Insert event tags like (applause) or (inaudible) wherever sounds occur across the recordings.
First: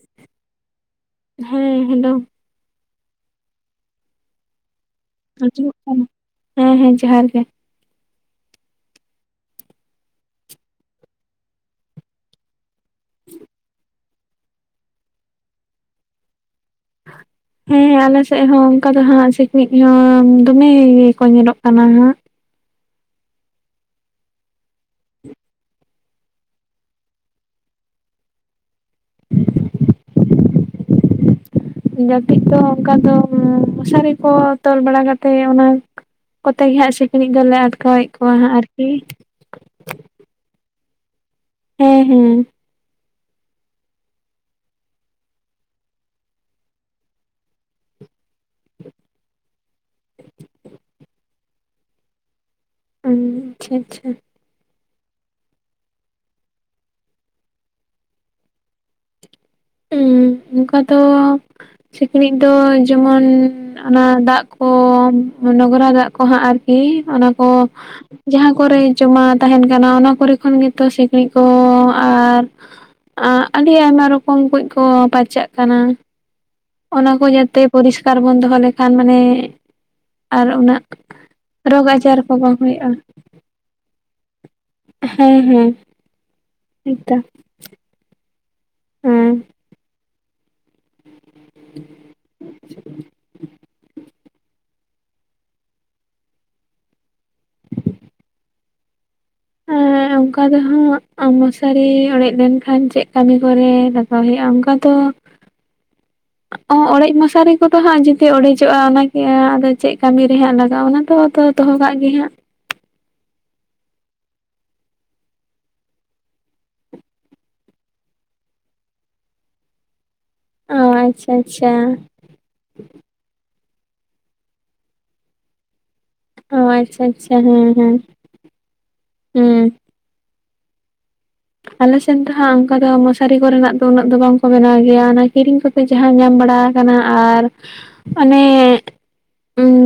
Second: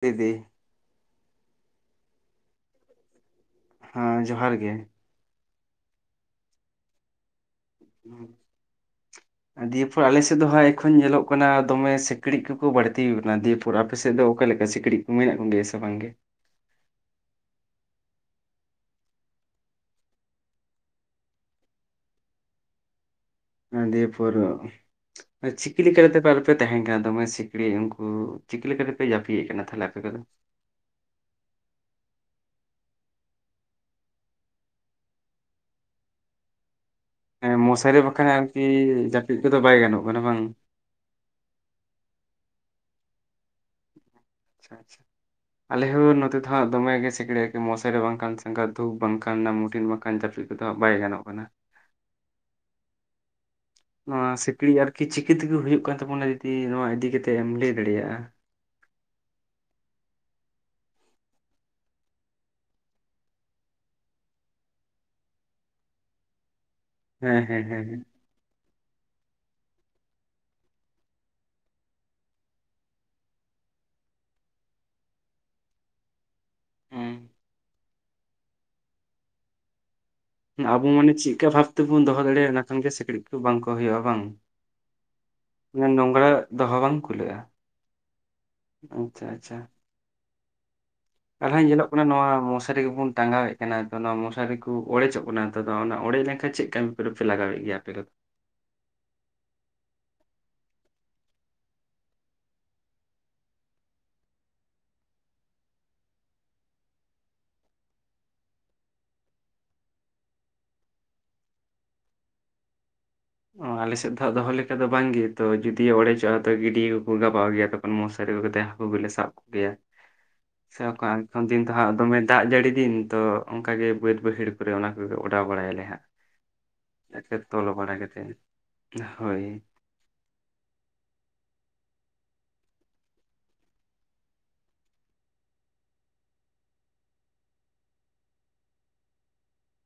ᱯᱤᱫᱤ ᱦᱮᱸ ᱦᱮᱞᱳ? ᱦᱚᱸ ᱡᱚᱦᱟᱨ ᱜᱮ, ᱟᱡᱚᱢᱚᱜ ᱠᱟᱱᱟ ᱦᱮᱸ ᱦᱮᱸ ᱡᱚᱦᱟᱨ ᱜᱮ ᱦᱮᱸ (unintelligible) ᱫᱤᱭᱮᱯᱚᱨ ᱟᱞᱮ ᱥᱮᱫ ᱫᱚ ᱦᱟᱸᱜ ᱮᱠᱷᱚᱱ ᱧᱮᱞᱚᱜ ᱠᱟᱱᱟ ᱫᱚᱢᱮ ᱥᱤᱠᱬᱤᱡ ᱠᱚᱠᱚ ᱵᱟᱹᱲᱛᱤ ᱟᱠᱟᱱᱟ ᱫᱤᱭᱮᱯ ᱛᱚᱨ ᱟᱯᱮᱥᱮᱫ ᱫᱚ ᱚᱠᱟ ᱞᱮᱠᱟ ᱥᱤᱠᱲᱤᱡ ᱠᱚ ᱢᱮᱱᱟᱜ ᱠᱚᱜᱮᱭᱟ ᱥᱮ ᱵᱟᱝᱜᱮ (inaudible) ᱦᱮᱸ ᱟᱞᱮ ᱥᱮᱫ ᱦᱚᱸ ᱚᱱᱠᱟ ᱫᱚ ᱦᱟᱸᱜ ᱥᱤᱠᱲᱤᱡ ᱦᱚᱸ ᱫᱚᱢᱮ ᱠᱚ ᱧᱮᱞᱚᱜ ᱠᱟᱱᱟ ᱦᱟᱸᱜ ᱦᱟᱺᱰᱤ ᱯᱟᱣᱨᱟᱹ ᱪᱤᱠᱤ ᱞᱮᱠᱟᱛᱮ ᱟᱞᱚᱯᱮ ᱛᱟᱦᱮᱱ ᱠᱟᱱᱟ ᱫᱚᱢᱮ ᱥᱤᱠᱲᱤᱡ ᱩᱱᱠᱩ ᱪᱤᱠᱟ ᱞᱮᱠᱟ ᱞᱮᱠᱟᱛᱮᱯᱮ ᱡᱟᱹᱯᱤᱫᱮᱫ ᱠᱟᱱᱟ ᱛᱟᱦᱞᱮ ᱟᱯᱮ ᱠᱚᱫᱚ (inaudible) ᱡᱟᱹᱯᱤᱫ ᱫᱚ ᱚᱱᱠᱟ ᱫᱚ ᱢᱚᱥᱟᱨᱤ ᱠᱚ ᱛᱚᱞ ᱵᱟᱲᱟ ᱠᱟᱛᱮᱫ ᱚᱱᱟ ᱠᱚᱛᱮ ᱜᱮ ᱦᱟᱸᱜ ᱥᱤᱠᱲᱤᱡ ᱫᱚᱞᱮ ᱟᱴᱠᱣᱮᱫ ᱠᱚᱣᱟ ᱦᱟᱸᱜ ᱟᱨᱠᱤ ᱪᱮᱫ ᱠᱚᱫᱚ ᱵᱟᱭ ᱜᱟᱱᱚᱜ ᱠᱟᱱᱟ ᱵᱟᱝ ᱦᱮᱸ ᱦᱮᱸ ᱟᱪᱪᱷᱟ ᱟᱪᱪᱷᱟ ᱟᱞᱮᱦᱚᱸ ᱱᱚᱛᱮ ᱫᱚᱦᱟᱸᱜ ᱫᱚᱢᱮᱜᱮ ᱜᱮ ᱥᱤᱠᱲᱭᱟᱠᱤ ᱢᱚᱥᱟᱨ ᱨᱮ ᱵᱟᱝᱠᱷ ᱥᱟᱸ ᱫᱷᱩᱠ ᱵᱟᱝᱠᱷ ᱚᱱᱟ ᱢᱩᱴᱤᱱ ᱵᱟᱝᱠᱷᱟᱱ ᱡᱟᱹᱯ ᱱᱮᱫᱚᱜᱟᱜ ᱵᱟᱭ ᱜᱟᱱᱚᱜ ᱠᱟᱱᱟ ᱧᱩᱸ ᱱᱚᱣᱟ ᱥᱤᱠᱲᱤᱡ ᱟᱨᱠᱤ ᱪᱤᱠᱤ ᱛᱮᱜᱮ ᱦᱩᱭᱩᱜ ᱠᱟᱱ ᱛᱟᱵᱚᱱᱟ ᱡᱩᱫᱤ ᱱᱚᱣᱟ ᱤᱫᱤᱠᱟ ᱠᱟᱛᱮᱫ ᱮᱢ ᱞᱟᱹᱭ ᱫᱟᱲᱮᱭᱟᱜᱼᱟ ᱧᱩᱸ ᱚᱱᱠᱟ ᱫᱚ ᱥᱤᱠᱲᱤᱡ ᱫᱚ ᱡᱮᱢᱚᱱ ᱚᱱᱟ ᱫᱟᱜ ᱠᱚ ᱱᱚᱜᱽᱨᱟ ᱫᱟᱜ ᱠᱚ ᱦᱟᱸᱜ ᱟᱨᱠᱤ ᱚᱱᱟ ᱦᱮᱸ ᱠᱚ ᱦᱮᱸ ᱦᱮᱸ ᱦᱮᱸ ᱡᱟᱦᱟᱸ ᱠᱚᱨᱮ ᱡᱚᱢᱟ ᱛᱟᱦᱮᱱ ᱠᱟᱱᱟ ᱚᱱᱟ ᱠᱚᱨᱮ ᱠᱷᱚᱱ ᱜᱮᱛᱚ ᱥᱤᱠᱲᱤᱡ ᱠᱚ ᱟᱨ ᱟᱹᱰᱤ ᱟᱭᱢᱟ ᱨᱚᱠᱚᱢ ᱠᱚᱭ ᱠᱚ ᱯᱟᱨᱪᱟᱜ ᱠᱟᱱᱟ ᱚᱱᱟ ᱠᱚ ᱡᱟᱛᱮ ᱯᱚᱨᱤᱥᱠᱟᱨ ᱵᱚᱱ ᱫᱚᱦᱚ ᱞᱮᱠᱷᱟᱱ ᱢᱟᱱᱮ ᱟᱨ ᱩᱱᱟᱹᱜ ᱟᱵᱚ ᱢᱟᱱᱮ ᱪᱮᱫᱠᱟ ᱵᱷᱟᱵᱽ ᱨᱳᱜᱽ ᱛᱮᱵᱚᱱ ᱫᱚᱦᱚ ᱟᱡᱟᱨ ᱠᱚ ᱵᱟᱝ ᱫᱟᱲᱮᱭᱟᱜᱼᱟ ᱠᱷᱟᱱ ᱜᱮ ᱦᱩᱭᱩᱜᱼᱟ ᱥᱤᱠᱬᱤᱡ ᱠᱚ ᱵᱟᱝ ᱠᱚ ᱦᱩᱭᱩᱜᱼᱟ ᱵᱟᱝ ᱦᱮᱸ ᱦᱮᱸ ᱱᱚᱝᱨᱟ ᱫᱚᱦᱚ ᱵᱟᱝ ᱮᱠᱫᱚᱢ ᱠᱩᱞᱟᱹᱜᱼᱟ ᱟᱪᱪᱷᱟ ᱦᱮᱸ ᱟᱪᱪᱷᱟ ᱛᱟᱞᱦᱟ ᱧᱮᱞᱚᱜ ᱠᱟᱱᱟ ᱱᱚᱣᱟ ᱢᱚᱥᱟᱨᱤ ᱠᱚᱵᱚᱱ ᱴᱟᱸᱜᱟᱣᱮᱫ ᱠᱟᱱᱟ ᱱᱚᱣᱟ ᱢᱚᱥᱟᱨᱤ ᱠᱚ ᱠᱚ ᱚᱲᱮᱡᱚᱜ ᱠᱟᱱᱟ ᱱᱮᱛᱚᱜ ᱫᱚ ᱚᱱᱟ ᱚᱲᱮᱡ ᱞᱮᱱᱠᱷᱟᱱ ᱪᱮᱫ ᱠᱟᱹᱢᱤ ᱯᱮ ᱯᱮ ᱞᱟᱜᱟᱣᱮᱫ ᱜᱮᱭᱟ ᱟᱯᱮ ᱠᱚᱫᱚ ᱦᱮᱸ (inaudible) ᱚᱱᱠᱟ ᱫᱚ ᱦᱟᱸᱜ ᱢᱚᱥᱟᱨᱤ ᱚᱲᱮᱡ ᱞᱮᱱᱠᱷᱟᱱ ᱪᱮᱫ ᱠᱟᱹᱢᱤ ᱠᱚᱨᱮ ᱞᱟᱜᱟᱣ ᱦᱩᱭᱩᱜᱼᱟ ᱚᱱᱠᱟ ᱫᱚ (inaudible) ᱚ ᱚᱲᱮᱡ ᱢᱚᱥᱟᱨᱤ ᱠᱚᱫᱚ ᱦᱟᱸᱜ ᱡᱩᱫᱤ ᱚᱲᱮᱡᱚᱜᱼᱟ ᱚᱱᱟᱜᱮ ᱟᱫᱚ ᱪᱮᱫ ᱠᱟᱹᱢᱤ ᱨᱮ ᱦᱟᱸᱜ ᱞᱟᱜᱟᱣᱜᱼᱟ ᱚᱱᱟ ᱫᱚ ᱟᱫᱚ ᱫᱚᱦᱚ ᱠᱟᱜ ᱜᱮ ᱦᱟᱸᱜ ᱚ ᱟᱞᱮᱥᱮᱫ ᱫᱚᱦᱟᱜ ᱫᱚᱦᱚ ᱞᱮᱠᱟ ᱫᱚ ᱵᱟᱝᱜᱮ ᱛᱚ ᱡᱩᱫᱤᱭᱤ ᱚᱲᱮᱡᱚᱜᱼᱟ ᱛᱚ ᱜᱤᱰᱤ ᱠᱚᱠᱚ ᱜᱟᱵᱟᱣ ᱜᱮᱭᱟ ᱛᱚ ᱢᱚᱥᱟᱨᱤ ᱟᱹᱜᱩ ᱠᱟᱛᱮ ᱦᱟᱹᱠᱩ ᱜᱮᱞᱮ ᱥᱟᱵ ᱠᱚ ᱜᱮᱭᱟ ᱚ ᱥᱮ ᱚᱠᱟ ᱟᱪᱪᱷᱟ ᱫᱤᱱ ᱟᱪᱪᱷᱟ ᱫᱚ ᱦᱟᱸᱜ ᱫᱚᱢᱮ ᱫᱟᱜ ᱡᱟᱹᱲᱤ ᱫᱤᱱ ᱛᱚ ᱚᱱᱠᱟᱜ ᱜᱮ ᱵᱟᱹᱫ ᱵᱟᱹᱭᱦᱟᱹᱲ ᱠᱚᱨᱮ ᱚᱱᱟ ᱠᱚᱜᱮ ᱚᱰᱟᱣ ᱵᱟᱲᱟᱭᱟᱞᱮ ᱦᱟᱸᱜ ᱚ ᱟᱪᱪᱷᱟ ᱟᱪ ᱟᱪᱪᱷᱟ ᱪᱷᱟ ᱛᱚᱞ ᱦᱮᱸ ᱦᱮᱸ ᱵᱟᱲᱟ ᱠᱟᱛᱮᱫ ᱦᱮᱸ ᱟᱞᱮᱥᱮᱱ ᱫᱚ ᱦᱟᱸᱜ ᱚᱱᱠᱟ ᱫᱚ ᱢᱚᱥᱟᱨᱤ ᱠᱚᱨᱮᱱᱟᱜ ᱫᱚ ᱩᱱᱟᱹᱜ ᱫᱚ ᱵᱟᱝ ᱠᱚ ᱵᱮᱱᱟᱣ ᱜᱮᱭᱟ ᱚᱱᱟ ᱠᱤᱨᱤᱧ ᱠᱚ ᱡᱟᱦᱟᱸ ᱧᱟᱢ ᱵᱟᱲᱟ ᱟᱠᱟᱱᱟ ᱟᱨ ᱚᱱᱮᱻ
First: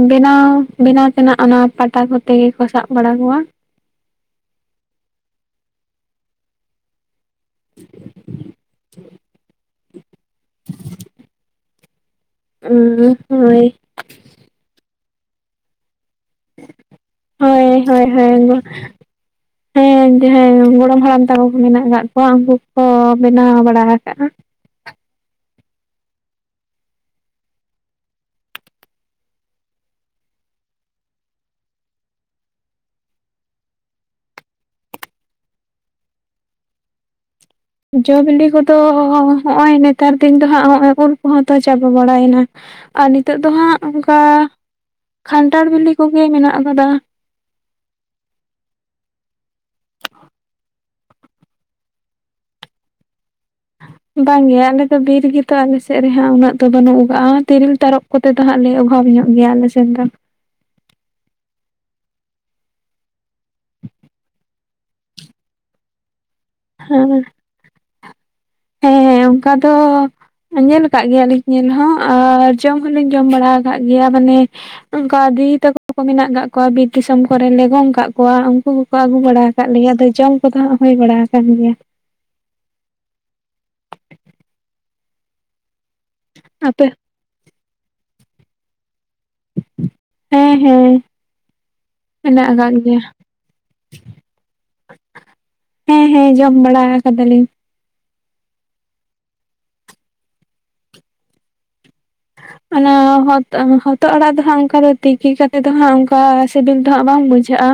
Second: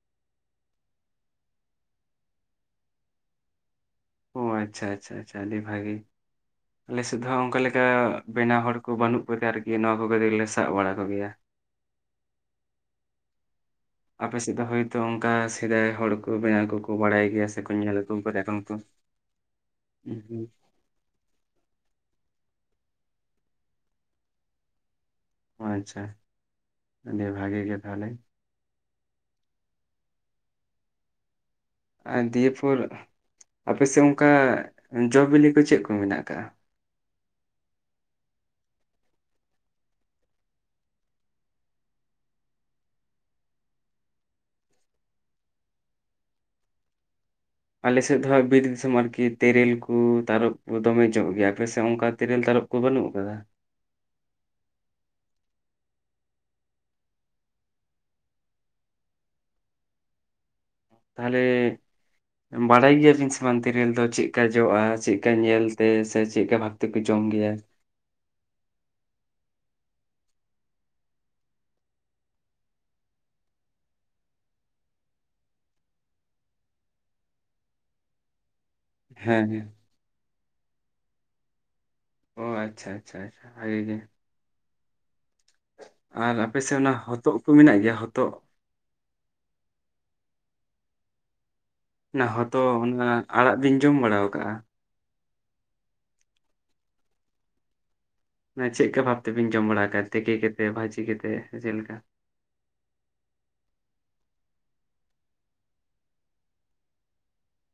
ᱵᱮᱱᱟᱣ ᱵᱮᱱᱟᱣ ᱛᱮᱱᱟᱜ ᱚᱱᱟ ᱯᱟᱴᱟ ᱠᱚᱛᱮ ᱜᱮ ᱠᱚ ᱥᱟᱵ ᱵᱟᱲᱟ ᱠᱚᱣᱟ᱾ ᱦᱚᱭᱻ ᱟᱪᱪᱷᱟ ᱟᱪᱪᱷᱟ ᱟᱪᱪᱷᱟ ᱟᱹᱰᱤ ᱵᱷᱟᱜᱤ᱾ ᱟᱞᱮ ᱥᱮᱫ ᱦᱚᱸ ᱚᱱᱠᱟ ᱞᱮᱠᱟ ᱵᱮᱱᱟᱣ ᱦᱚᱲ ᱠᱚ ᱵᱟᱹᱱᱩᱜ ᱠᱚᱛᱮ ᱟᱨᱠᱤ ᱱᱚᱣᱟ ᱠᱚᱜᱞᱮ ᱥᱟᱵ ᱵᱟᱲᱟ ᱠᱚᱜᱮᱭᱟ᱾ ᱩᱹᱻ ᱦᱳᱭ ᱟᱯᱮ ᱥᱮᱫ ᱫᱚ ᱦᱚᱭᱛᱚ ᱚᱱᱠᱟ ᱥᱮᱫᱟᱭ ᱦᱚᱲ ᱵᱮᱱᱟᱣ ᱠᱚᱠᱚ ᱵᱟᱰᱟᱭ ᱜᱮᱭᱟ ᱦᱳᱭ ᱥᱮᱠᱚ ᱧᱮᱞ ᱦᱳᱭ ᱟᱜᱩ ᱟᱠᱟᱫᱟ ᱠᱚ ᱮᱠᱷᱚᱱ ᱦᱳᱭ ᱛᱚ ᱦᱮᱸ ᱦᱮᱸ ᱜᱚᱲᱚᱢ ᱦᱟᱲᱟᱢ (unintelligible) ᱢᱮᱱᱟᱜ ᱟᱠᱟᱫ ᱠᱚᱣᱟ ᱩᱱᱠᱩ ᱠᱚ ᱵᱮᱱᱟᱣ ᱵᱟᱲᱟ ᱟᱠᱟᱜᱼᱟ ᱟᱪ ᱪᱷᱟ ᱟᱹᱰᱤ ᱵᱷᱟᱹᱜᱤ ᱜᱮ ᱛᱟᱦᱚᱞᱮ ᱟᱨ ᱫᱤᱭᱮ ᱯᱷᱚᱨ ᱟᱯᱮᱥᱮᱫ ᱚᱱᱠᱟ ᱡᱚ ᱵᱤᱞᱤ ᱠᱚ ᱪᱮᱫ ᱠᱚ ᱢᱮᱱᱟᱜ ᱟᱠᱟᱫ᱾ ᱡᱚ ᱵᱤᱞᱤ ᱠᱚᱫᱚᱻ ᱦᱚᱜᱼᱚᱭ ᱱᱮᱛᱟᱨ ᱫᱤᱱ ᱫᱚ ᱦᱟᱸᱜᱜᱚᱭ ᱩᱞ ᱠᱚᱦᱚᱸ ᱛᱚ ᱪᱟᱵᱟ ᱵᱟᱲᱟᱭᱮᱱᱟ᱾ ᱟᱨ ᱱᱤᱛᱚᱜ ᱫᱚ ᱦᱟᱸᱜ ᱚᱱᱠᱟ ᱠᱷᱟᱱᱴᱷᱟᱲ ᱵᱤᱞᱤ ᱠᱚᱜᱮ ᱢᱮᱱᱟᱜ ᱟᱠᱟᱫᱟ᱾ ᱟᱞᱮᱥᱮᱫ ᱫᱚᱦᱟᱸᱜ ᱵᱤᱨ ᱫᱤᱥᱚᱢ ᱟᱨᱠᱤ ᱛᱮᱨᱮᱞ ᱠᱚ ᱛᱟᱨᱚᱵᱯ ᱠᱚ ᱫᱚᱢᱮ ᱧᱚᱜ ᱜᱮᱭᱟ ᱯᱮᱥᱮ ᱠᱟ ᱛᱮᱨᱮᱞ ᱛᱟᱨᱚᱜ ᱠᱚ ᱵᱟᱹᱱᱩᱜ ᱟᱠᱟᱫᱟ᱾ ᱵᱟᱝᱜᱮ ᱟᱞᱮᱫᱚ ᱵᱤᱨ ᱜᱮᱛᱚ ᱟᱞᱮᱥᱮᱫ ᱨᱮᱦᱟᱜ ᱩᱱᱟᱹᱜ ᱫᱚ ᱵᱟᱹᱱᱩᱜᱟᱜᱼᱟ ᱛᱤᱨᱤᱞ ᱛᱟᱨᱚᱯ ᱠᱚᱛᱮ ᱫᱚ ᱦᱟᱸᱜ ᱞᱮ ᱚᱵᱷᱟᱵᱽ ᱧᱚᱜ ᱜᱮᱭᱟ ᱟᱞᱮ ᱥᱮᱫ ᱫᱚ᱾ ᱛᱟᱦᱚᱞᱮ ᱵᱟᱲᱟᱭ ᱜᱮᱭᱟᱹᱞᱤᱧ ᱥᱮ ᱵᱟᱝ ᱛᱤᱨᱤᱞ ᱫᱚ ᱪᱮᱫ ᱞᱮᱠᱟ ᱡᱚᱜᱼᱟ ᱪᱮ ᱞᱮᱠᱟ ᱧᱮᱞ ᱛᱮ ᱥᱮ ᱪᱮᱫ ᱞᱮᱠᱟ ᱵᱷᱟᱯ ᱛᱮ ᱯᱮ ᱡᱚᱢ ᱜᱤᱭᱟ᱾ (inaudible) ᱦᱮᱸᱻ ᱚᱱᱠᱟ ᱫᱚᱻ ᱧᱮᱞ ᱟᱠᱟᱫ ᱜᱮᱭᱟᱞᱤᱧ ᱧᱮᱞ ᱦᱚᱸ ᱟᱨ ᱡᱚᱢ ᱦᱚᱞᱤᱧ ᱡᱚᱢ ᱵᱟᱲᱟ ᱟᱠᱟᱫ ᱜᱮᱭᱟ ᱢᱟᱱᱮ ᱚᱱᱠᱟ ᱫᱤᱫᱤ ᱛᱟᱠᱚ ᱠᱚ ᱢᱮᱱᱟᱜ ᱟᱠᱟᱫ ᱠᱚᱣᱟ ᱵᱤᱨ ᱫᱤᱥᱚᱢ ᱠᱚᱨᱮ ᱞᱮ ᱜᱚᱝ ᱠᱟᱜ ᱠᱚᱣᱟ ᱩᱱᱠᱩ ᱠᱚ ᱟᱹᱜᱩ ᱵᱟᱲᱟ ᱦᱮᱸ ᱦᱮᱸ ᱟᱠᱟᱫ ᱞᱮᱭᱟ ᱟᱫᱚ ᱡᱚᱢ ᱠᱚᱫᱚ ᱦᱟᱸᱜ ᱦᱩᱹᱭ ᱵᱟᱲᱟ ᱟᱠᱟᱱ ᱜᱮᱭᱟ᱾ ᱚ ᱟᱪᱪᱷᱟ ᱟᱪᱪᱷᱟ ᱟᱪᱪᱷᱟ ᱵᱷᱟᱜᱮ ᱜᱮ ᱟᱨ ᱟᱯᱮᱥᱮᱫ ᱟᱯᱮ ᱚᱱᱟ ᱦᱚᱛᱚᱫ ᱠᱚ ᱢᱮᱱᱟᱜ ᱜᱮᱭᱟ ᱦᱚᱛᱚᱫ ᱦᱮᱸᱻ ᱦᱮᱸᱻ ᱚᱱᱟ ᱦᱚᱛᱚ ᱚᱱᱟ ᱟᱲᱟᱜ ᱵᱤᱱ ᱡᱚᱢ ᱵᱟᱲᱟ ᱟᱠᱟᱫᱼᱟ ᱦᱮᱸᱻ ᱦᱮᱸᱻ ᱡᱚᱢ ᱵᱟᱲᱟ ᱟᱠᱟᱫᱟᱞᱤᱧ ᱚᱱᱟ ᱪᱮᱫᱮ ᱵᱷᱟᱵᱽ ᱛᱮᱵᱮᱱ ᱡᱚᱢ ᱵᱟᱲᱟ ᱟᱠᱟᱫ ᱛᱤᱠᱤ ᱠᱟᱛᱮᱫ ᱵᱷᱟᱹᱡᱤ ᱠᱟᱛᱮᱫ ᱪᱮᱫ ᱞᱮᱠᱟ᱾ ᱚᱱᱟ ᱦᱚᱛᱚᱫ ᱟᱲᱟᱜ ᱫᱚᱦᱟᱸᱜ ᱚᱱᱠᱟ ᱫᱚ ᱛᱤᱠᱤ ᱠᱟᱛᱮᱫ ᱫᱚᱦᱟᱸᱜ ᱚᱱᱠᱟ ᱥᱤᱵᱤᱞ ᱫᱚᱦᱟᱸᱜ ᱵᱟᱝ ᱵᱩᱡᱷᱟᱹᱜᱼᱟ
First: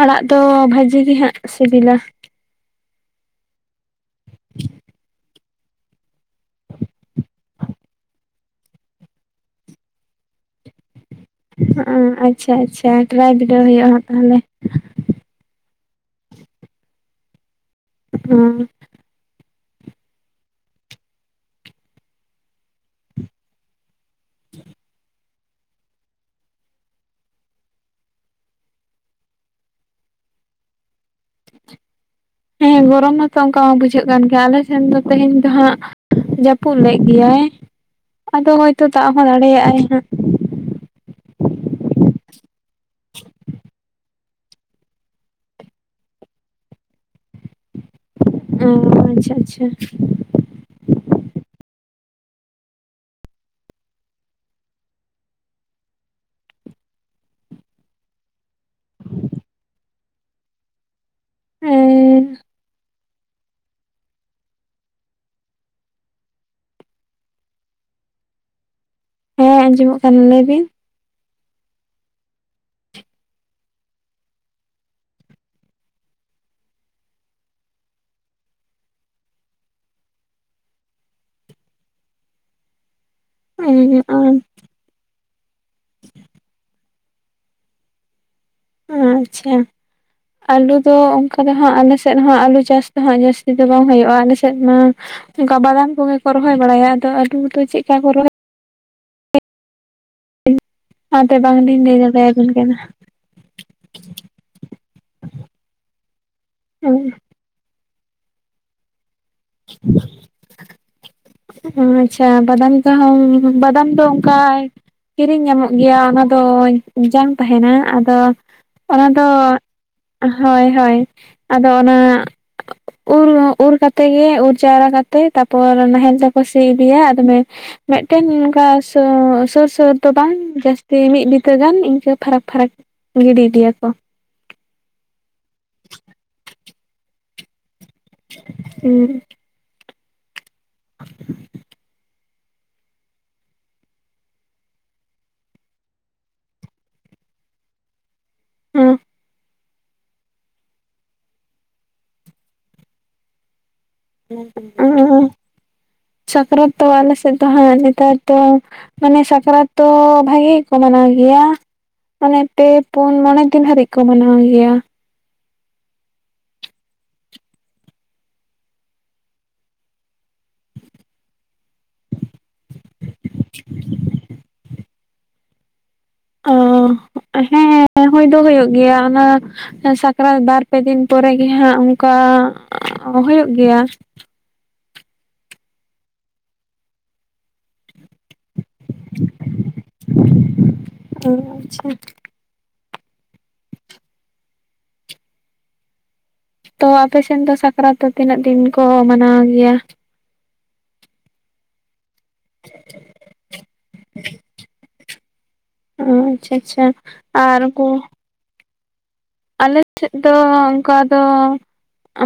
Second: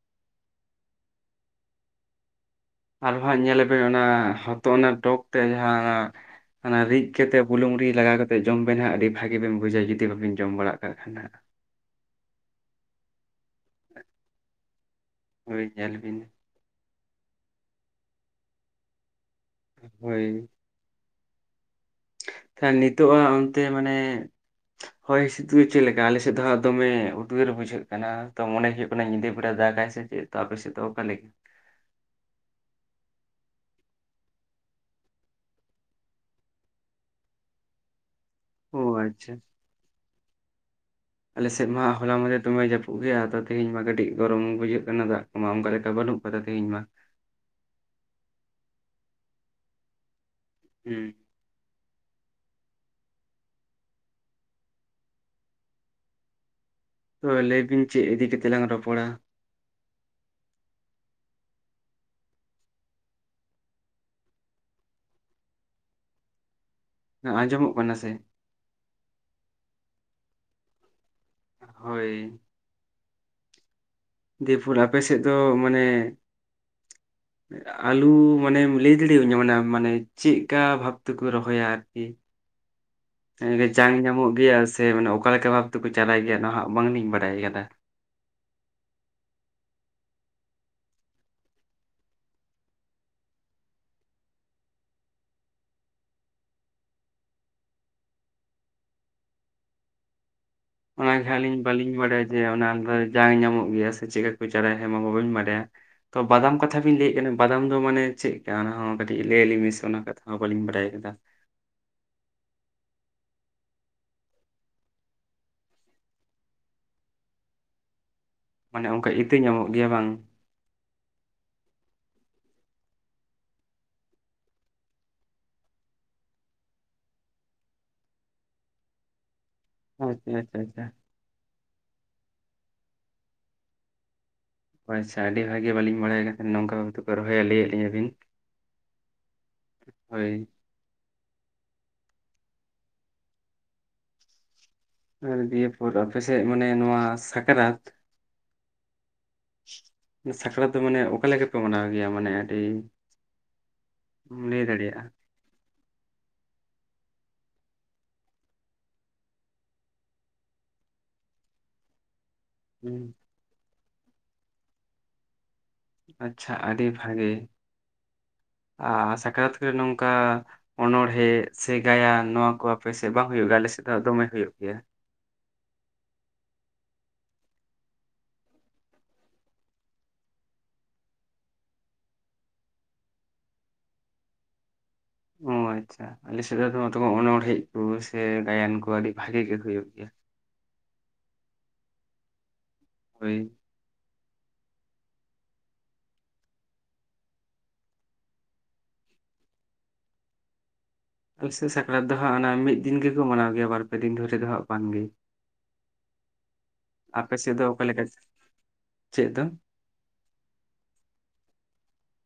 ᱟᱲᱟᱜ ᱫᱚ ᱵᱷᱟᱹᱡᱤ ᱜᱮᱦᱟᱸᱜ ᱥᱤᱵᱤᱞᱟ᱾ ᱟᱨ ᱦᱟᱸᱜ ᱧᱮᱞᱮᱯᱮ ᱚᱱᱟ ᱦᱚᱛᱚᱜ ᱚᱱᱟ ᱴᱚᱜᱽ ᱛᱮ ᱡᱟᱦᱟᱸᱻ ᱚᱱᱟ ᱨᱤᱫ ᱠᱟᱛᱮ ᱵᱩᱞᱩᱝ ᱨᱤ ᱞᱟᱜᱟᱣ ᱚᱱᱟ ᱛᱤᱥ ᱠᱟᱛᱮᱫ ᱡᱚᱢ ᱵᱮᱱ ᱦᱟᱸᱜ ᱟᱹᱰᱤ ᱵᱷᱟᱹᱜᱤ ᱵᱤᱱ ᱵᱩᱡᱟ ᱡᱩᱫᱤ ᱵᱟᱹᱵᱤᱱ ᱡᱚᱢ ᱵᱟᱲᱟᱜ ᱠᱟᱜ ᱠᱷᱟᱱ ᱫᱚ ᱦᱟᱜ ᱚ ᱟᱪᱪᱷᱟ ᱟᱪᱪᱷᱟ ᱴᱨᱟᱭ ᱵᱤᱰᱟᱹᱣ ᱦᱩᱭᱩᱜᱼᱟ ᱦᱟᱜ ᱛᱟᱦᱚᱞᱮ ᱦᱳᱭ ᱧᱮᱞ ᱵᱤᱱ ᱦᱚᱸᱻ ᱦᱳᱭ ᱠᱷᱟᱱ ᱱᱤᱛᱳᱜ ᱟ ᱚᱱᱛᱮ ᱢᱟᱱᱮᱻ (inaudible) ᱦᱚᱭ ᱦᱤᱥᱤᱫ ᱪᱮᱫ ᱞᱮᱠᱟ ᱟᱞᱮᱥᱮᱫ ᱫᱚᱠ ᱫᱚᱢᱮ ᱩᱫᱽᱜᱟᱹᱨ ᱵᱩᱡᱷᱟᱹᱜ ᱠᱟᱱᱟ ᱛᱚ ᱢᱚᱱᱮ ᱦᱩᱭᱩᱜ ᱠᱟᱱᱟ ᱧᱤᱫᱟᱹ ᱵᱮᱲᱟ ᱫᱟᱜᱟᱭ ᱥᱮ ᱪᱮᱫ ᱛᱮ ᱟᱯᱮ ᱥᱮᱫ ᱫᱚ ᱚᱠᱟᱞᱮᱠᱟ᱾ ᱦᱮᱸᱻ ᱜᱚᱨᱚᱢ ᱢᱟᱛᱚ ᱚᱱᱠᱟ ᱢᱟ ᱵᱩᱡᱷᱟᱹᱜ ᱠᱟᱱ ᱜᱮᱭᱟ ᱟᱞᱮ ᱥᱮᱱ ᱫᱚ ᱛᱮᱦᱮᱧ ᱫᱚ ᱦᱟᱸᱜ ᱡᱟᱹᱯᱩᱫ ᱞᱮᱫ ᱜᱮᱭᱟᱹᱭ ᱟᱫᱚ ᱦᱚᱭ ᱚ ᱛᱳ ᱫᱟᱜ ᱦᱚᱸ ᱟᱪᱪᱷᱟ ᱫᱟᱲᱮᱭᱟᱜᱼᱟᱭ ᱦᱟᱸᱜ ᱟᱞᱮᱥᱮᱫ ᱢᱟ ᱦᱚᱞᱟ ᱢᱟᱫᱷᱮᱨ ᱫᱚᱢᱮ ᱡᱟᱹᱯᱩᱫ ᱜᱮᱭᱟ ᱟᱫᱚ ᱛᱮᱦᱮᱧ ᱢᱟ ᱠᱟᱹᱴᱤᱡ ᱜᱚᱨᱚᱢ ᱵᱩᱡᱷᱟᱹᱜ ᱠᱟᱱᱟ ᱫᱟᱜ ᱚᱱᱠᱟ ᱞᱮᱠᱟ ᱵᱟᱹᱱᱩᱜ ᱠᱟᱫᱟ ᱛᱮᱦᱤᱧ ᱢᱟ ᱚᱻ ᱟᱪᱪᱷᱟ ᱟᱪᱪᱷᱟ ᱦᱩᱸᱻ ᱛᱚ ᱞᱟᱹᱭ ᱵᱤᱱ ᱪᱮᱜ ᱤᱫᱤ ᱠᱟᱛᱮᱜ ᱞᱟᱝ ᱨᱚᱯᱚᱲᱟ? ᱩᱸᱻ ᱦᱮᱸ ᱟᱸᱡᱚᱢᱚᱜ ᱠᱟᱱᱟ ᱥᱮ? ᱦᱮᱸ ᱟᱸᱡᱚᱢᱚᱜ ᱠᱟᱱ ᱞᱟᱹᱭ ᱵᱤᱱ? ᱦᱳᱭ ᱾ ᱫᱮᱭᱮᱯᱚᱨ ᱟᱯᱮ ᱥᱮᱫ ᱫᱚ ᱢᱟᱱᱮ ᱟᱞᱩ ᱢᱟᱱᱮᱢ ᱞᱟᱹᱭ ᱫᱟᱲᱮ ᱤᱧᱟ ᱢᱟᱱᱮ ᱢᱟᱱᱮ ᱪᱮᱫᱠᱟ ᱵᱷᱟᱵ ᱛᱮᱠᱚ ᱨᱚᱦᱚᱭᱟ ᱟᱨᱠᱤ ᱟᱱᱮ ᱠᱤ ᱡᱟᱝ ᱧᱟᱢᱚᱜ ᱜᱮᱭᱟ ᱥᱮ ᱚᱠᱟᱞᱮᱠᱟ ᱵᱷᱟᱵ ᱛᱮᱠᱚ ᱪᱟᱨᱟᱭ ᱜᱮᱭᱟ ᱱᱚᱣᱟ ᱦᱟᱸᱜ ᱵᱟᱝᱞᱤᱧ ᱵᱟᱲᱟᱭ ᱟᱠᱟᱫᱟ᱾ ᱟᱪᱪᱷᱟ ᱟᱞᱩ ᱫᱚ ᱚᱱᱠᱟ ᱨᱮᱦᱚᱸ ᱟᱞᱮ ᱥᱮᱫ ᱦᱚᱸ ᱟᱹᱞᱩ ᱪᱟᱥ ᱫᱚ ᱦᱟᱜ ᱡᱟᱹᱥᱛᱤ ᱫᱚ ᱵᱟᱝ ᱦᱩᱭᱩᱜᱼᱟ ᱟᱞᱮ ᱥᱮᱫ ᱢᱟ ᱚᱱᱠᱟ ᱵᱟᱫᱟᱢ ᱠᱚᱜᱮ ᱠᱚ ᱨᱚᱦᱚᱭ ᱵᱟᱲᱟᱭᱟ ᱟᱫᱚ ᱟᱹᱞᱩ ᱫᱚ ᱪᱮᱫ ᱠᱟ ᱠᱚ ᱨᱚᱦᱚᱭ ᱚᱱᱟᱜᱮ ᱚᱱᱟᱛᱮ ᱦᱟᱸᱜ ᱟᱹᱞᱤᱧ ᱵᱟᱝᱞᱤᱧ ᱵᱟᱹᱞᱤᱧ ᱞᱟᱹᱭ ᱵᱟᱲᱟᱭᱟ ᱡᱮ ᱫᱟᱲᱮᱭᱟᱵᱤᱱ ᱚᱱᱟ ᱠᱟᱱᱟ ᱫᱚ ᱡᱟᱝ ᱧᱟᱢᱚᱜ ᱜᱮᱭᱟ ᱥᱮ ᱪᱤᱠᱠᱟ ᱠᱚ ᱪᱟᱨᱟᱭᱼᱟ ᱦᱮᱢᱟ ᱢᱟ ᱵᱟᱹᱧ ᱵᱟᱰᱟᱭᱟ ᱛᱚ ᱵᱟᱫᱟᱢ ᱠᱟᱛᱷᱟ ᱵᱤᱱ ᱞᱟᱹᱭᱮᱫ ᱠᱟᱱᱟ ᱵᱟᱫᱟᱢ ᱫᱚ ᱢᱟᱱᱮ ᱪᱮᱜᱠᱟ ᱚᱱᱟ ᱦᱚᱸ ᱠᱟᱹᱴᱤᱡ ᱞᱟᱹᱭ ᱟᱞᱤᱧ ᱢᱮᱥᱮ ᱚᱱᱟ ᱠᱟᱛᱷᱟ ᱦᱚᱸ ᱵᱟᱹᱞᱤᱧ ᱵᱟᱰᱟᱭ ᱠᱟᱫᱟ ᱾ ᱩᱸ ᱟᱪᱷᱟ ᱵᱟᱫᱟᱢ ᱡᱟᱦᱟᱸ ᱵᱟᱫᱟᱢ ᱫᱚ ᱚᱱᱠᱟ ᱠᱤᱨᱤᱧ ᱧᱟᱢᱚᱜ ᱜᱮᱭᱟ ᱚᱱᱟ ᱫᱚ ᱡᱟᱝ ᱛᱟᱦᱮᱸᱱᱟ ᱟᱫᱚ ᱢᱟᱱᱮ ᱚᱱᱟ ᱚᱱᱠᱟ ᱫᱚ ᱤᱛᱟᱹ ᱧᱟᱢᱚᱜ ᱜᱮᱭᱟ ᱵᱟᱝ ᱦᱳᱭ ᱦᱳᱭ ᱟᱫᱚ ᱚᱱᱟ ᱩ-ᱨᱚ ᱩᱨ ᱠᱟᱛᱮ ᱜᱮ ᱩᱨ ᱡᱟᱣᱨᱟ ᱠᱟᱛᱮ ᱛᱟᱯᱚᱨ ᱱᱟᱦᱮᱞ ᱫᱚ ᱥᱤ ᱤᱫᱤᱭᱟ ᱟᱫᱚ ᱢᱮ ᱢᱮᱜᱴᱮᱱ ᱚᱱᱠᱟ ᱥᱚ ᱥᱳ-ᱥᱚ ᱛᱳᱨ ᱫᱚ ᱟᱪᱪᱷᱟ ᱵᱟᱝ ᱟᱪᱪᱷᱟ ᱟᱪᱪᱷᱟ ᱡᱟᱹᱥᱛᱤ ᱢᱤᱫ ᱵᱤᱛᱟᱹ ᱜᱟᱱ ᱤᱱᱠᱟᱹ ᱯᱷᱟᱨᱟᱠ ᱯᱷᱟᱨᱟᱠ ᱜᱤᱰᱤ ᱤᱫᱤᱭᱟ ᱠᱚ ᱾ ᱚ ᱟᱪᱪᱷᱟ ᱟᱹᱰᱤ ᱵᱷᱟᱜᱤ ᱵᱟᱹᱞᱤᱧ ᱵᱟᱲᱟᱭ ᱠᱟᱱ ᱛᱟᱸᱦᱮᱱᱟ ᱱᱚᱝᱠᱟ ᱦᱳᱭ ᱛᱚ ᱠᱚ ᱨᱚᱦᱚᱭᱟ ᱞᱟᱹᱭᱟᱫ ᱞᱤᱧᱟᱹ ᱵᱤᱱ ᱾ ᱦᱩᱸ ᱾ ᱦᱳᱭ ᱾ (inaudible) ᱟ ᱫᱤᱭᱮ ᱯᱚᱨ ᱟᱯᱮ ᱥᱮᱫ ᱢᱟᱱᱮ ᱱᱚᱣᱟ ᱥᱟᱠᱨᱟᱛ ᱾ ᱦᱩᱸ ᱾ ᱥᱟᱠᱨᱟᱛ ᱫᱚ ᱢᱟᱱᱮ ᱚᱠᱟ ᱞᱮᱠᱟ ᱯᱮ ᱢᱟᱱᱟᱣ ᱜᱮᱭᱟ? ᱢᱟᱱᱮ ᱟᱹᱰᱤ ᱞᱟᱹᱭ ᱫᱟᱲᱮᱭᱟᱜᱼᱟ (unintelligible) (inaudible) ᱥᱟᱠᱨᱟᱛ ᱛᱚ ᱟᱞᱮ ᱥᱮᱫ ᱫᱚ ᱦᱟᱸᱜ ᱱᱮᱛᱟᱨ ᱫᱚ ᱢᱟᱱᱮ ᱥᱟᱯᱲᱟᱛ ᱛᱚ ᱵᱷᱟᱜᱮ ᱜᱮᱠᱚ ᱢᱟᱱᱟᱣ ᱜᱮᱭᱟ ᱾ ᱢᱟᱱᱮ ᱯᱮ ᱯᱩᱱ ᱦᱩᱸ, ᱢᱚᱬᱮ ᱫᱤᱱ ᱦᱟᱹᱨᱤᱡ ᱠᱚ ᱢᱟᱱᱟᱣ ᱜᱮᱭᱟ ᱾ ᱟᱪᱪᱷᱟ ᱟᱹᱰᱤ ᱵᱷᱟᱜᱮ, ᱟ ᱥᱟᱠᱨᱟᱛ ᱨᱮ ᱱᱚᱝᱠᱟ ᱚᱱᱚᱬᱦᱮᱸ ᱥᱮ ᱜᱟᱭᱟᱱ ᱱᱚᱣᱟ ᱠᱚ ᱟᱯᱮ ᱥᱮᱜ ᱵᱟᱝ ᱦᱩᱭᱩᱜᱼᱟ ᱟᱞᱮ ᱥᱮᱫ ᱫᱚ ᱦᱟᱸᱜ ᱫᱚᱢᱮ ᱦᱩᱭᱩᱜ ᱜᱮᱭᱟ ᱾ ᱚᱸ ᱦᱮᱸ ᱦᱩᱭ ᱫᱚ ᱦᱳᱭᱳᱜ ᱜᱮᱭᱟ ᱚᱱᱮ ᱾ ᱦᱮᱸ ᱥᱟᱠᱨᱟᱛ ᱵᱟᱨ ᱯᱮ ᱫᱤᱱ ᱯᱚᱨᱮ ᱜᱮ ᱦᱟᱸᱜ ᱚᱱᱠᱟ ᱦᱩᱭᱩᱜ ᱜᱮᱭᱟ ᱾ ᱚᱸ ᱟᱪᱪᱷᱟ ᱟᱞᱮ ᱥᱮᱫ ᱫᱚ ᱢᱟᱛᱚ ᱢᱟ ᱚᱱᱚᱲᱦᱮᱸᱡ ᱠᱚ ᱥᱮ ᱜᱟᱭᱟᱱ ᱠᱚ ᱟᱹᱰᱤ ᱵᱷᱟᱜᱮ ᱜᱮ ᱦᱩᱭᱩᱜ ᱜᱮᱭᱟ ᱾ ᱚ ᱟᱪᱪᱷᱟ ᱾ ᱦᱟᱹᱭ ᱛᱚ ᱟᱯᱮ ᱥᱮᱱ ᱫᱚ ᱥᱟᱠᱨᱟᱛ ᱫᱚ ᱛᱤᱱᱟᱹᱜ ᱫᱤᱱ ᱠᱚ ᱢᱟᱱᱟᱣ ᱜᱮᱭᱟ? ᱳᱭ ᱥᱮ ᱥᱟᱠᱨᱟᱛ ᱫᱚ ᱦᱟᱸᱜ ᱚᱱᱟ ᱢᱤᱫ ᱫᱤᱱ ᱜᱮᱠᱚ ᱢᱟᱱᱟᱣ ᱜᱮᱭᱟ ᱵᱟᱨ ᱯᱮ ᱫᱤᱱ ᱫᱷᱚᱨᱮ ᱫᱚ ᱦᱟᱸᱜ ᱵᱟᱝ ᱜᱮ ᱾ ᱚᱸ ᱪᱷᱟ ᱪᱷᱟ ᱟᱨ ᱚᱠᱟ ᱩᱱᱠᱩ ᱞᱮᱠᱟ ᱪᱮᱫ ᱫᱚ? ᱟᱞᱮ ᱴᱷᱮᱫ ᱫᱚ ᱚᱝᱠᱟ ᱫᱚ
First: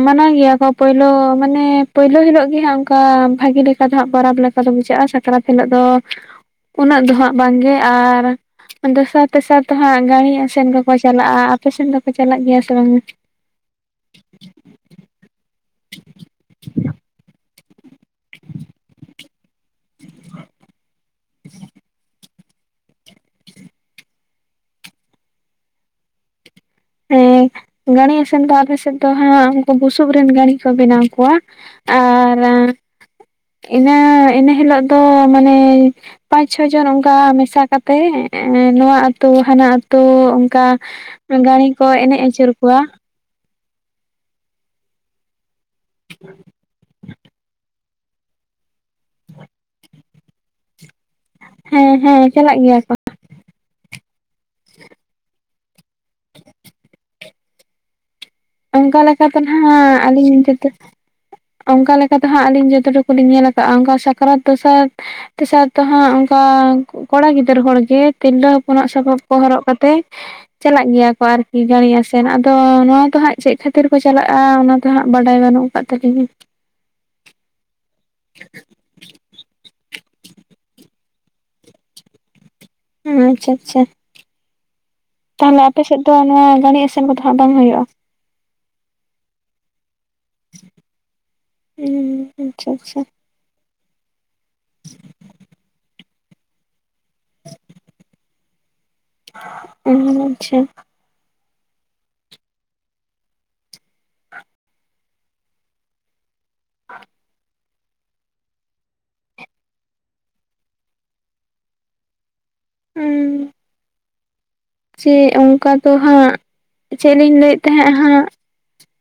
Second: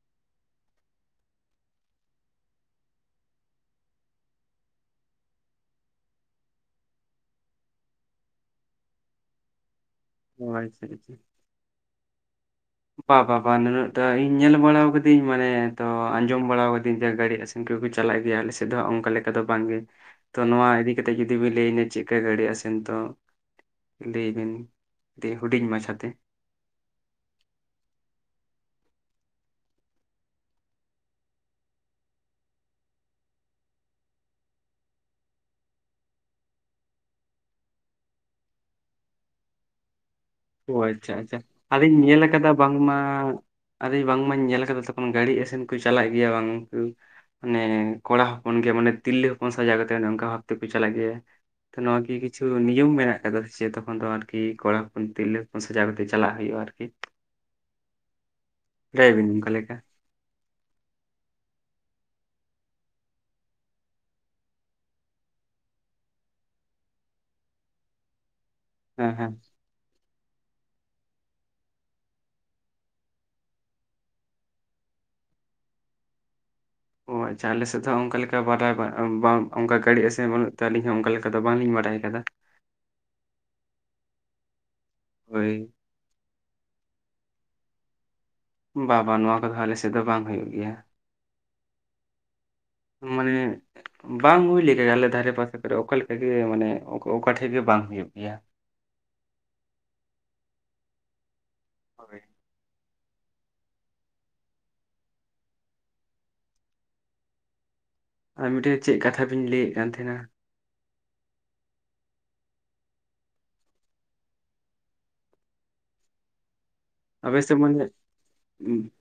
ᱢᱟᱱᱟᱣ ᱜᱮᱭᱟ ᱠᱚ ᱯᱳᱭᱞᱳ ᱢᱟᱱᱮ ᱯᱳᱭᱞᱳ ᱦᱤᱞᱳᱜ ᱜᱮ ᱦᱟᱸᱜ ᱚᱱᱠᱟ ᱵᱷᱟᱜᱮ ᱞᱮᱠᱟ ᱫᱚ ᱦᱟᱸᱜ ᱯᱟᱨᱟᱵᱽ ᱞᱮ ᱠᱟᱡᱚ ᱵᱩᱡᱷᱟᱹᱜᱼᱟ ᱥᱟᱠᱨᱟᱛ ᱦᱤᱞᱚᱜ ᱫᱚ ᱾ ᱩᱱᱟᱹᱜ ᱫᱚ ᱦᱟᱸᱜ ᱵᱟᱝ ᱜᱮ ᱟᱨ ᱫᱚᱥᱟᱨ ᱛᱮᱥᱟᱨ ᱛᱚ ᱦᱟᱸᱜ ᱜᱟᱹᱲᱤ ᱚ ᱟᱥᱮᱱ ᱟᱪᱪᱷᱟ ᱠᱚᱠᱚ ᱪᱟᱞᱟᱜᱼᱟ ᱟᱯᱮ ᱥᱮᱱ ᱫᱚᱠᱚ ᱪᱟᱞᱟᱜ ᱜᱮᱭᱟ ᱥᱮ ᱵᱟᱝ? ᱵᱟ-ᱵᱟ-ᱵᱟ ᱱᱩᱱᱟᱹᱜ ᱴᱟ ᱤᱧ ᱧᱮᱞ ᱵᱟᱲᱟᱣ ᱠᱟᱹᱫᱤᱧ ᱢᱟᱱᱮ ᱛᱚ ᱟᱸᱡᱚᱢ ᱵᱟᱲᱟᱣ ᱠᱟᱹᱫᱤᱧ ᱡᱮ ᱜᱟᱹᱲᱤ ᱟᱥᱮ ᱤᱱᱠᱟᱹ ᱠᱚ ᱪᱟᱞᱟᱜ ᱜᱮᱭᱟ ᱟᱞᱮ ᱥᱮᱫ ᱫᱚ ᱚᱱᱠᱟ ᱞᱮᱠᱟ ᱫᱚ ᱵᱟᱝ ᱜᱮ ᱛᱚ ᱱᱚᱣᱟ ᱤᱫᱤ ᱠᱟᱛᱮ ᱡᱚᱫᱤ ᱵᱤᱱ ᱞᱟᱹᱭᱟ ᱧᱟ ᱪᱮᱫ ᱠᱟ ᱜᱟᱹᱲᱤ ᱟᱥᱮ ᱱᱤᱛᱚᱜ ᱞᱟᱹᱭ ᱵᱤᱱ (inaudible) ᱦᱩᱰᱤᱧ ᱢᱟᱪᱷᱟᱛᱮ ᱦᱮᱸ ᱜᱟᱹᱲᱤ ᱟᱥᱮᱱ ᱫᱚ ᱟᱞᱮ ᱥᱮᱫ ᱫᱚ ᱦᱟᱸᱜ ᱩᱱᱠᱩ ᱵᱩᱥᱩᱵ ᱨᱮᱱ ᱜᱟᱹᱲᱤ ᱠᱚ ᱵᱮᱱᱟᱣ ᱠᱚᱣᱟ ᱟᱨ ᱤᱱᱟᱹ ᱤᱱᱟᱹ ᱦᱤᱞᱳᱜ ᱫᱚ ᱢᱟᱱᱮ ᱯᱟᱸᱪ ᱪᱷᱚ ᱡᱚᱱ ᱚᱱᱠᱟ ᱢᱮᱥᱟ ᱠᱟᱛᱮ ᱮ ᱱᱚᱣᱟ ᱟᱹᱛᱩ ᱦᱟᱱᱟ ᱟᱹᱛᱩ ᱠᱟ ᱜᱟᱹᱲᱤ ᱠᱚ ᱤᱧ ᱧᱮᱞ ᱮᱱᱮᱡ ᱟᱠᱟᱫᱟ ᱟᱹᱪᱩᱨ ᱵᱟᱝ ᱠᱚᱣᱟ ᱢᱟ ᱟᱨᱮ ᱵᱟᱝ ᱢᱟᱧ ᱧᱮᱞ ᱟᱠᱟᱫᱟ ᱛᱚᱠᱷᱚᱱ ᱜᱟᱹᱲᱤ ᱟᱥᱮᱱ ᱾ ᱠᱩ ᱪᱟᱞᱟᱜ ᱜᱮᱭᱟ ᱵᱟᱝ ᱩᱱᱠᱩ ᱱᱮ ᱠᱚᱲᱟ ᱦᱚᱯᱚᱱ ᱜᱮ ᱢᱟᱱᱮ ᱛᱤᱨᱞᱟᱹ ᱦᱚᱯᱚᱱ ᱥᱟᱡᱟᱣ ᱠᱟᱛᱮ ᱚᱱᱮ ᱚᱱᱠᱟ ᱵᱷᱟᱵ ᱛᱮ ᱠᱚ ᱪᱟᱞᱟᱜ ᱜᱮᱭᱟ ᱾ ᱛᱚ ᱦᱮᱸ ᱱᱚᱣᱟ ᱠᱤ ᱦᱮᱸ ᱠᱤᱪᱷᱩ ᱪᱟᱞᱟᱜ ᱜᱮᱭᱟ ᱱᱤᱭᱚᱢ ᱠᱚ ᱢᱮᱱᱟᱜ ᱠᱟᱫᱟ ᱥᱮ ᱛᱚᱠᱷᱚᱱ ᱫᱚ ᱟᱨᱠᱤ ᱠᱚᱲᱟ ᱦᱚᱯᱚᱱ ᱛᱤᱨᱞᱟᱹ ᱦᱚᱯᱚᱱ ᱥᱟᱡᱟᱣ ᱠᱟᱛᱮ ᱪᱟᱞᱟᱜ ᱦᱩᱭᱩᱜᱼᱟ ᱟᱨᱠᱤ ᱾ ᱚᱱᱠᱟ ᱞᱮᱠᱟ ᱵᱤᱱ ᱛᱮ ᱚᱱᱠᱟ ᱱᱟᱦᱟᱜ ᱟᱹᱞᱤᱧ ᱡᱚᱛᱚ ᱚᱱᱠᱟ ᱞᱮᱠᱟ ᱛᱮ ᱦᱟᱸᱜ ᱟᱹᱞᱤᱧ ᱡᱚᱛᱚ ᱴᱩᱠᱩ ᱞᱤᱧ ᱧᱮᱞ ᱟᱠᱟᱜ-ᱟ ᱚᱱᱠᱟ ᱥᱟᱠᱨᱟᱛ ᱫᱚᱥᱟᱨ ᱛᱮᱥᱟᱨ ᱫᱚ ᱦᱟᱸᱜ ᱚᱱᱠᱟ ᱠᱚᱲᱟ ᱜᱤᱫᱽᱟᱹᱨ ᱦᱚᱲ ᱜᱮ ᱛᱤᱨᱞᱟᱹ ᱦᱚᱯᱚᱱᱟᱜ ᱦᱮᱸ ᱥᱟᱯᱟᱵ ᱦᱮᱸ ᱠᱚ ᱦᱚᱨᱚᱜ ᱠᱟᱛᱮᱫ ᱪᱟᱞᱟᱜ ᱜᱮᱭᱟ ᱠᱚ ᱟᱨᱠᱤ ᱜᱟᱹᱲᱤ ᱟᱥᱮᱱ ᱟᱫᱚ ᱱᱚᱣᱟ ᱫᱚ ᱦᱟᱸᱜ ᱪᱮᱫ ᱠᱷᱟᱹᱛᱤᱨ ᱠᱚ ᱪᱟᱞᱟᱜᱼᱟ ᱚᱱᱟ ᱫᱚ ᱦᱟᱸᱜ ᱵᱟᱰᱟᱭ ᱵᱟᱹᱱᱩᱜ ᱟᱠᱟᱫ ᱛᱟᱹᱞᱤᱧᱟ ᱚ ᱟᱪᱪᱷᱟ ᱟᱞᱮ ᱥᱮᱫ ᱫᱚ ᱚᱱᱠᱟ ᱞᱮᱠᱟ ᱵᱟᱰᱟᱭ ᱵᱟᱝ ᱚᱱᱠᱟ ᱜᱟᱹᱲᱤ ᱟᱥᱮᱱ ᱵᱟᱹᱱᱩᱜ ᱛᱮ ᱟᱹᱞᱤᱧ ᱦᱚᱸ ᱚᱱᱠᱟ ᱞᱮᱠᱟ ᱟᱫᱚ ᱵᱟᱝ ᱞᱤᱧ ᱵᱟᱰᱟᱭ ᱠᱟᱫᱟ ᱦᱚᱸ ᱟᱪᱪᱷᱟ ᱟᱪᱪᱷᱟ ᱦᱳᱭ ᱛᱟᱦᱚᱞᱮ ᱟᱯᱮ ᱥᱮᱫ ᱛᱚ ᱱᱚᱣᱟ ᱜᱟᱹᱲᱤ ᱟᱥᱮᱱ ᱠᱚ ᱫᱚ ᱦᱟᱜ ᱵᱟᱝ ᱦᱩᱭᱩᱜᱼᱟ᱾ ᱵᱟ ᱵᱟ ᱱᱚᱶᱟ ᱠᱚᱫᱚ ᱟᱞᱮᱥᱮᱫ ᱥᱮᱫ ᱫᱚ ᱵᱟᱝ ᱦᱩᱭᱩᱜ ᱜᱮᱭᱟ ᱦᱩᱸ ᱟᱪᱪᱷᱟ ᱟᱪᱪᱷᱟ ᱢᱟᱱᱮ ᱵᱟᱝ ᱦᱩᱭ ᱞᱮᱠᱟ ᱜᱮ ᱟᱞᱮ ᱫᱷᱟᱨᱮ ᱯᱟᱥᱮ ᱠᱚᱨᱮ ᱚᱠᱟ ᱞᱮᱠᱟᱜᱮ ᱢᱟᱱᱮ ᱚᱠᱟ ᱴᱷᱮᱡ ᱜᱮ ᱵᱟᱝ ᱦᱩᱭᱩᱜ ᱜᱮᱭᱟ ᱦ ᱟᱪᱪᱷᱟ (unintelligible) ᱦᱳᱭ (unintelligible) ᱟᱨ ᱢᱤᱫᱴᱮᱱ ᱪᱮᱫ ᱠᱟᱛᱷᱟ ᱵᱤᱱ ᱞᱟᱹᱭ ᱮᱫ ᱠᱟᱱ ᱛᱟᱦᱮᱸᱱᱟ ᱩᱩᱸ ᱪᱮ ᱚᱱᱠᱟ ᱫᱚ ᱦᱟᱸᱜ ᱪᱮᱫ ᱞᱤᱧ ᱟᱵᱮᱥ ᱞᱟᱹᱭᱮᱫ ᱢᱟᱱᱮ ᱛᱟᱦᱮᱸᱫ ᱦᱟᱸᱜ (unintelligible)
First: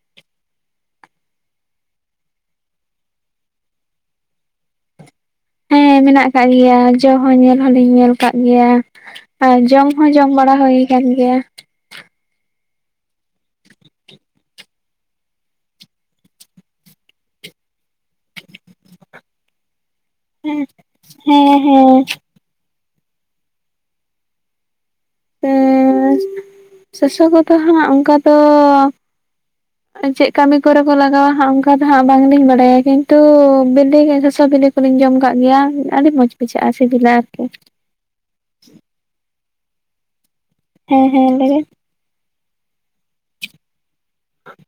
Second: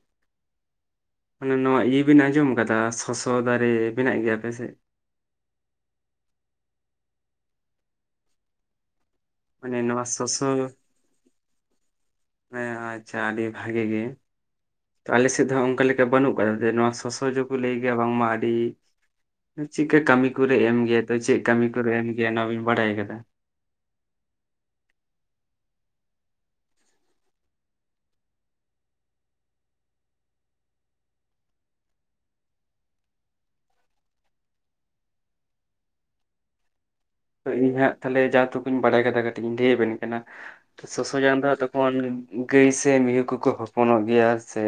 ᱢᱟᱱᱮ ᱱᱚᱣᱟ ᱤᱭᱟᱹ ᱵᱤᱱ ᱟᱸᱡᱚᱢ ᱠᱟᱫᱟ ᱥᱚᱥᱚ ᱫᱟᱨᱮ ᱢᱮᱱᱟᱜ ᱜᱮᱭᱟ ᱟᱯᱮ ᱥᱮᱫ ᱦᱮᱸ ᱢᱮᱱᱟᱜ ᱟᱠᱟᱫ ᱜᱮᱭᱟ ᱡᱚ ᱦᱚᱸ ᱧᱮᱞ ᱦᱚ ᱞᱤᱧ ᱧᱮᱞ ᱠᱟᱜ ᱜᱮᱭᱟ ᱟᱨ ᱢᱟᱱᱮ ᱡᱚᱢ ᱱᱚᱣᱟ ᱦᱚᱸ ᱡᱚᱢ ᱥᱚᱥᱚ ᱵᱟᱲᱟ ᱦᱩᱭ ᱠᱟᱱ ᱜᱮᱭᱟ ᱦᱮᱸ ᱟᱪᱪᱷᱟ ᱟᱹᱰᱤ ᱵᱷᱟᱜᱮ ᱜᱮ ᱛᱚ ᱟᱞᱮ ᱥᱮᱫ ᱫᱚ ᱚᱱᱠᱟ ᱞᱮᱠᱟ ᱵᱟᱹᱱᱩᱜ ᱠᱟᱫᱟ ᱫᱮ ᱱᱚᱣᱟ ᱥᱚᱥᱚ ᱡᱚ ᱠᱚ ᱞᱟᱹᱭ ᱜᱮᱭᱟ ᱵᱟᱝᱢᱟ ᱟᱹᱰᱤ ᱪᱮᱫᱠᱟ ᱠᱟᱹᱢᱤ ᱠᱚᱨᱮ ᱦᱮᱸ ᱮᱢ ᱜᱮᱭᱟ ᱛᱚ ᱪᱮᱫ ᱠᱟᱹᱢᱤ ᱠᱚᱨᱮ ᱮᱢ ᱜᱮᱭᱟᱭ ᱚᱱᱟ ᱵᱤᱱ ᱵᱟᱰᱟᱭ ᱟᱠᱟᱫᱟ ᱦᱮᱸ ᱥᱚᱥᱚ ᱠᱚᱫᱚ ᱦᱟᱸᱜ ᱚᱱᱠᱟ ᱫᱚ (unintelligible) ᱪᱮᱫ ᱠᱟᱹᱢᱤ ᱠᱚᱨᱮ ᱠᱚ ᱞᱟᱜᱟᱣ-ᱟ ᱦᱟᱸᱜ ᱚᱱᱠᱟ ᱫᱚ ᱦᱟᱸᱜ ᱵᱟᱝᱞᱤᱧ ᱵᱟᱰᱟᱭ-ᱟ ᱠᱤᱱᱛᱩ ᱵᱤᱞᱤ (unintelligible) ᱥᱚᱥᱚ ᱵᱤᱞᱤ ᱠᱚᱞᱤᱧ ᱡᱚᱢ ᱠᱟᱜ ᱜᱮᱭᱟ ᱟᱹᱰᱤ ᱢᱚᱡᱽ ᱵᱩᱡᱷᱟᱹᱜᱼᱟ ᱥᱤᱵᱤᱞ ᱟᱨ ᱛᱚ ᱤᱧ ᱦᱟᱸᱜ ᱛᱟᱦᱚᱞᱮ ᱡᱟ ᱛᱩᱠᱩᱧ ᱵᱟᱰᱟᱭ ᱠᱟᱫᱟ ᱠᱟᱹᱴᱤᱡ ᱤᱧ ᱞᱟᱹᱭ ᱟᱵᱮᱱ ᱠᱟᱱᱟ ᱦᱮᱸ ᱥᱚᱥᱚ ᱦᱮᱸ ᱡᱟᱝ ᱫᱚ ᱞᱟᱹᱭ ᱦᱟᱜ ᱵᱤᱱ ᱛᱚᱠᱷᱚᱱ ᱜᱟᱹᱭ ᱥᱮ ᱢᱤᱦᱩ ᱠᱚ ᱠᱚ ᱦᱚᱯᱚᱱᱚᱜ ᱜᱮᱭᱟ ᱥᱮ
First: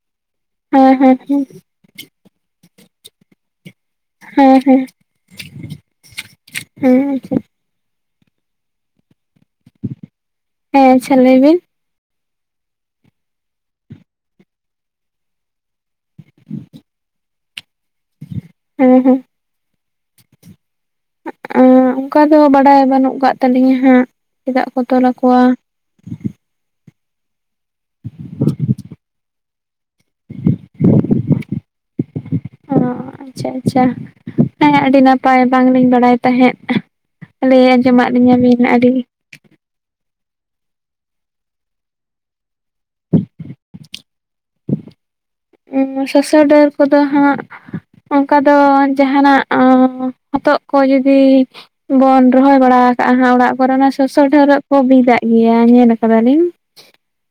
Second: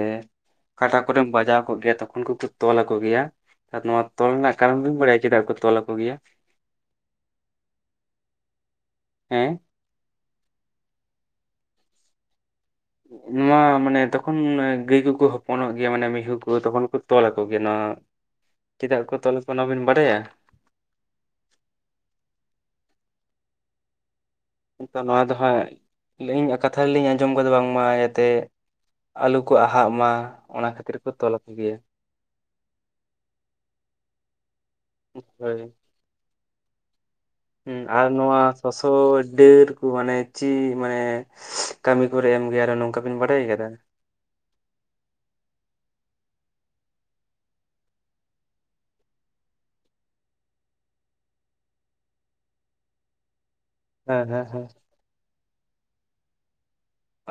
ᱦᱮᱸ ᱠᱟᱴᱟ ᱦᱮᱸ ᱦᱮᱸ ᱠᱚᱨᱮᱢ ᱵᱟᱡᱟᱣ ᱠᱚᱜ ᱜᱮᱭᱟ ᱛᱚᱠᱷᱚᱱ ᱠᱚ ᱠᱚ ᱛᱚᱞᱟ ᱠᱚ ᱜᱮᱭᱟ ᱟᱨ ᱱᱚᱣᱟ ᱛᱚᱞ ᱦᱮᱸ ᱨᱮᱱᱟᱜ ᱦᱮᱸ ᱠᱟᱨᱚᱱ ᱵᱤᱱ ᱵᱟᱲᱟᱭᱟ ᱪᱮᱫᱟᱜ ᱠᱚ ᱛᱚᱞ ᱟᱠᱚ ᱜᱮᱭᱟ ᱦᱮᱸ ᱟᱪᱪᱷᱟ ᱦᱮᱸ ᱦᱮᱸ ᱟᱪᱪᱷᱟ ᱞᱟᱹᱭ ᱵᱤᱱ ᱱᱚᱣᱟ ᱢᱟᱱᱮ ᱛᱚᱠᱷᱚᱱ ᱜᱟᱹᱭ ᱠᱚᱠᱚ ᱦᱚᱯᱚᱱᱚᱜ ᱜᱮᱭᱟ ᱢᱟᱱᱮ ᱢᱤᱦᱩ ᱠᱚ ᱛᱚᱠᱷᱚᱱ ᱠᱚ ᱛᱚᱞ ᱟᱠᱚ ᱜᱮᱭᱟ ᱱᱚᱣᱟ ᱦᱮᱸ ᱪᱮᱫᱟᱜ ᱠᱚ ᱦᱮᱸ ᱛᱚᱞ ᱟᱠᱚᱣᱟ ᱱᱟᱶᱟ ᱵᱤᱱ ᱵᱟᱰᱟᱭᱟ ᱚᱱᱠᱟ ᱫᱚ ᱵᱟᱰᱟᱭ ᱵᱟᱹᱱᱩᱜ ᱠᱟᱛ ᱛᱟᱹᱞᱤᱧᱟ ᱦᱟᱸᱜ ᱪᱮᱫᱟᱜ ᱠᱚ ᱛᱚᱞ ᱟᱠᱚᱣᱟ ᱞᱤᱧ ᱠᱟᱛᱷᱟ ᱨᱮ ᱞᱤᱧ ᱟᱸᱡᱚᱢ ᱠᱟᱫᱟ ᱵᱟᱝᱢᱟ ᱡᱟᱛᱮ ᱟᱞᱚᱠ ᱠᱚ ᱟᱦᱟᱜ ᱢᱟ ᱚᱱᱟ ᱠᱷᱟᱹᱛᱤᱨ ᱠᱚ ᱛᱚᱞ ᱟᱠᱚ ᱜᱮᱭᱟ ᱚ ᱟᱪᱪᱷᱟ ᱟᱪᱪᱷᱟ ᱦᱮ ᱟᱹᱰᱤ ᱱᱟᱯᱟᱭ ᱦᱳᱭ ᱵᱟᱝᱞᱤᱧ ᱵᱟᱲᱟᱭ ᱛᱟᱦᱮᱸᱫ ᱞᱟᱹᱭ ᱦᱮ ᱟᱨ ᱟᱸᱡᱚᱢᱟᱜ ᱞᱤᱧᱟᱹ ᱱᱚᱣᱟ ᱵᱤᱱ ᱥᱚᱥᱚ ᱟᱹᱰᱤ ᱰᱟᱹᱨ ᱠᱚ ᱢᱟᱱᱮ ᱪᱮᱫ ᱢᱟᱱᱮ ᱠᱟᱹᱢᱤ ᱠᱚᱨᱮ ᱮᱢ ᱜᱮᱭᱟ ᱟᱨᱚ ᱱᱚᱝᱠᱟ ᱵᱤᱱ ᱵᱟᱰᱟᱭ ᱟᱠᱟᱫᱟ ᱥᱚᱥᱚ ᱰᱟᱹᱨ ᱠᱚ ᱫᱚ ᱦᱟᱸᱜ ᱚᱱᱠᱟ ᱫᱚ ᱡᱟᱦᱟᱱᱟᱜ ᱦᱚᱛᱚᱜ ᱠᱚ ᱡᱩᱫᱤ ᱵᱚᱱ ᱨᱚᱦᱚᱭ ᱵᱟᱲᱟ ᱟᱠᱟᱟᱜᱼᱟ ᱚᱲᱟᱜ ᱠᱚᱨᱳᱱᱟ ᱥᱚᱥᱚ ᱦᱮᱸ ᱦᱮᱸ ᱰᱷᱟᱹᱣᱨᱹᱜ ᱦᱮᱸ ᱠᱚ ᱵᱤᱫᱟᱜ ᱜᱮᱭᱟ ᱧᱮᱞ ᱠᱟᱫᱟ ᱞᱤᱧ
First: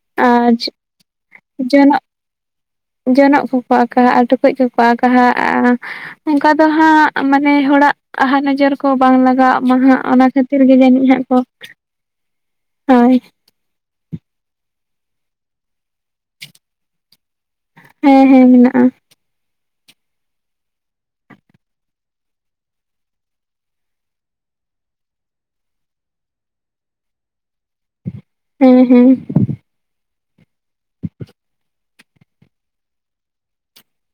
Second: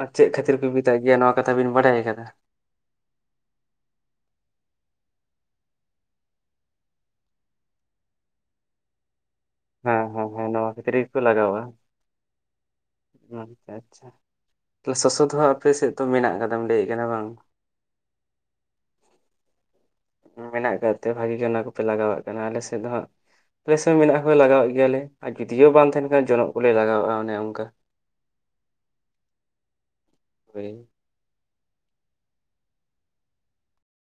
ᱟᱨ ᱪᱮᱫ ᱠᱷᱟᱹᱛᱤᱨ ᱠᱚ ᱵᱤᱫᱟᱜ ᱜᱮᱭᱟ ᱱᱚᱣᱟ ᱠᱟᱛᱷᱟ ᱵᱤᱱ ᱡᱚᱱᱚᱜ ᱵᱟᱲᱟᱭ ᱟᱠᱟᱫᱟ ᱡᱚᱱᱚᱜ ᱠᱚᱠᱚ ᱟᱸᱠᱟᱦᱟᱜᱼᱟ ᱴᱩᱠᱩᱡ ᱠᱚᱠᱚ ᱟᱸᱠᱟᱦᱟᱜᱼᱟ ᱚᱱᱠᱟ ᱫᱚ ᱦᱟᱸᱜ ᱢᱟᱱᱮ ᱦᱚᱲᱟᱜ ᱟᱦᱟ ᱱᱚᱡᱚᱨ ᱠᱚ ᱵᱟᱝ ᱞᱟᱜᱟᱜ ᱢᱟ ᱦᱟᱸᱜ ᱦᱮᱸ ᱚᱱᱟ ᱦᱮᱸ ᱦᱮᱸ ᱠᱷᱟᱹᱛᱤᱨ ᱱᱚᱣᱟ ᱜᱮ ᱡᱟᱹᱱᱤᱡ ᱜᱮᱠᱚ ᱦᱟᱸᱜ ᱠᱚ ᱞᱟᱜᱟᱣᱟ᱾ ᱦᱳᱭ ᱟᱪᱪᱷᱟ ᱟᱪᱪᱷᱟ ᱛᱚ ᱥᱚᱥᱚ ᱫᱚ ᱦᱟᱜ ᱟᱯᱮ ᱥᱮᱫ ᱛᱚ ᱢᱮᱱᱟᱜ ᱠᱟᱫᱟᱢ ᱞᱟᱹᱭᱮᱜ ᱠᱟᱱᱟ ᱵᱟᱝ ᱦᱮᱸ ᱦᱮᱸ ᱢᱮᱱᱟᱜᱼᱟ ᱢᱮᱱᱟᱜ ᱠᱟᱫ ᱛᱮ ᱵᱷᱟᱜᱤ ᱜᱮ ᱚᱱᱟ ᱠᱚᱯᱮ ᱞᱟᱜᱟᱣᱟᱜ ᱠᱟᱱᱟ ᱟᱞᱮ ᱥᱮᱫ ᱫᱚ ᱦᱟᱸᱜ ᱯᱮᱥᱮ ᱦᱚᱸ ᱢᱮᱱᱟᱜ ᱦᱚᱸ ᱞᱮ ᱞᱟᱜᱟᱣᱮᱫ ᱜᱮᱭᱟᱞᱮ ᱟᱨ ᱡᱩᱫᱤᱭ ᱦᱚᱸ ᱵᱟᱝ ᱛᱟᱦᱮᱱ ᱠᱷᱟᱱ ᱡᱚᱱᱚᱜ ᱠᱚᱞᱮ ᱞᱟᱜᱟᱣᱟᱜᱼᱟ ᱚᱱᱮ ᱚᱱᱠᱟ ᱦᱮᱸ ᱦᱩᱸ ᱦᱳᱭ (unintelligible)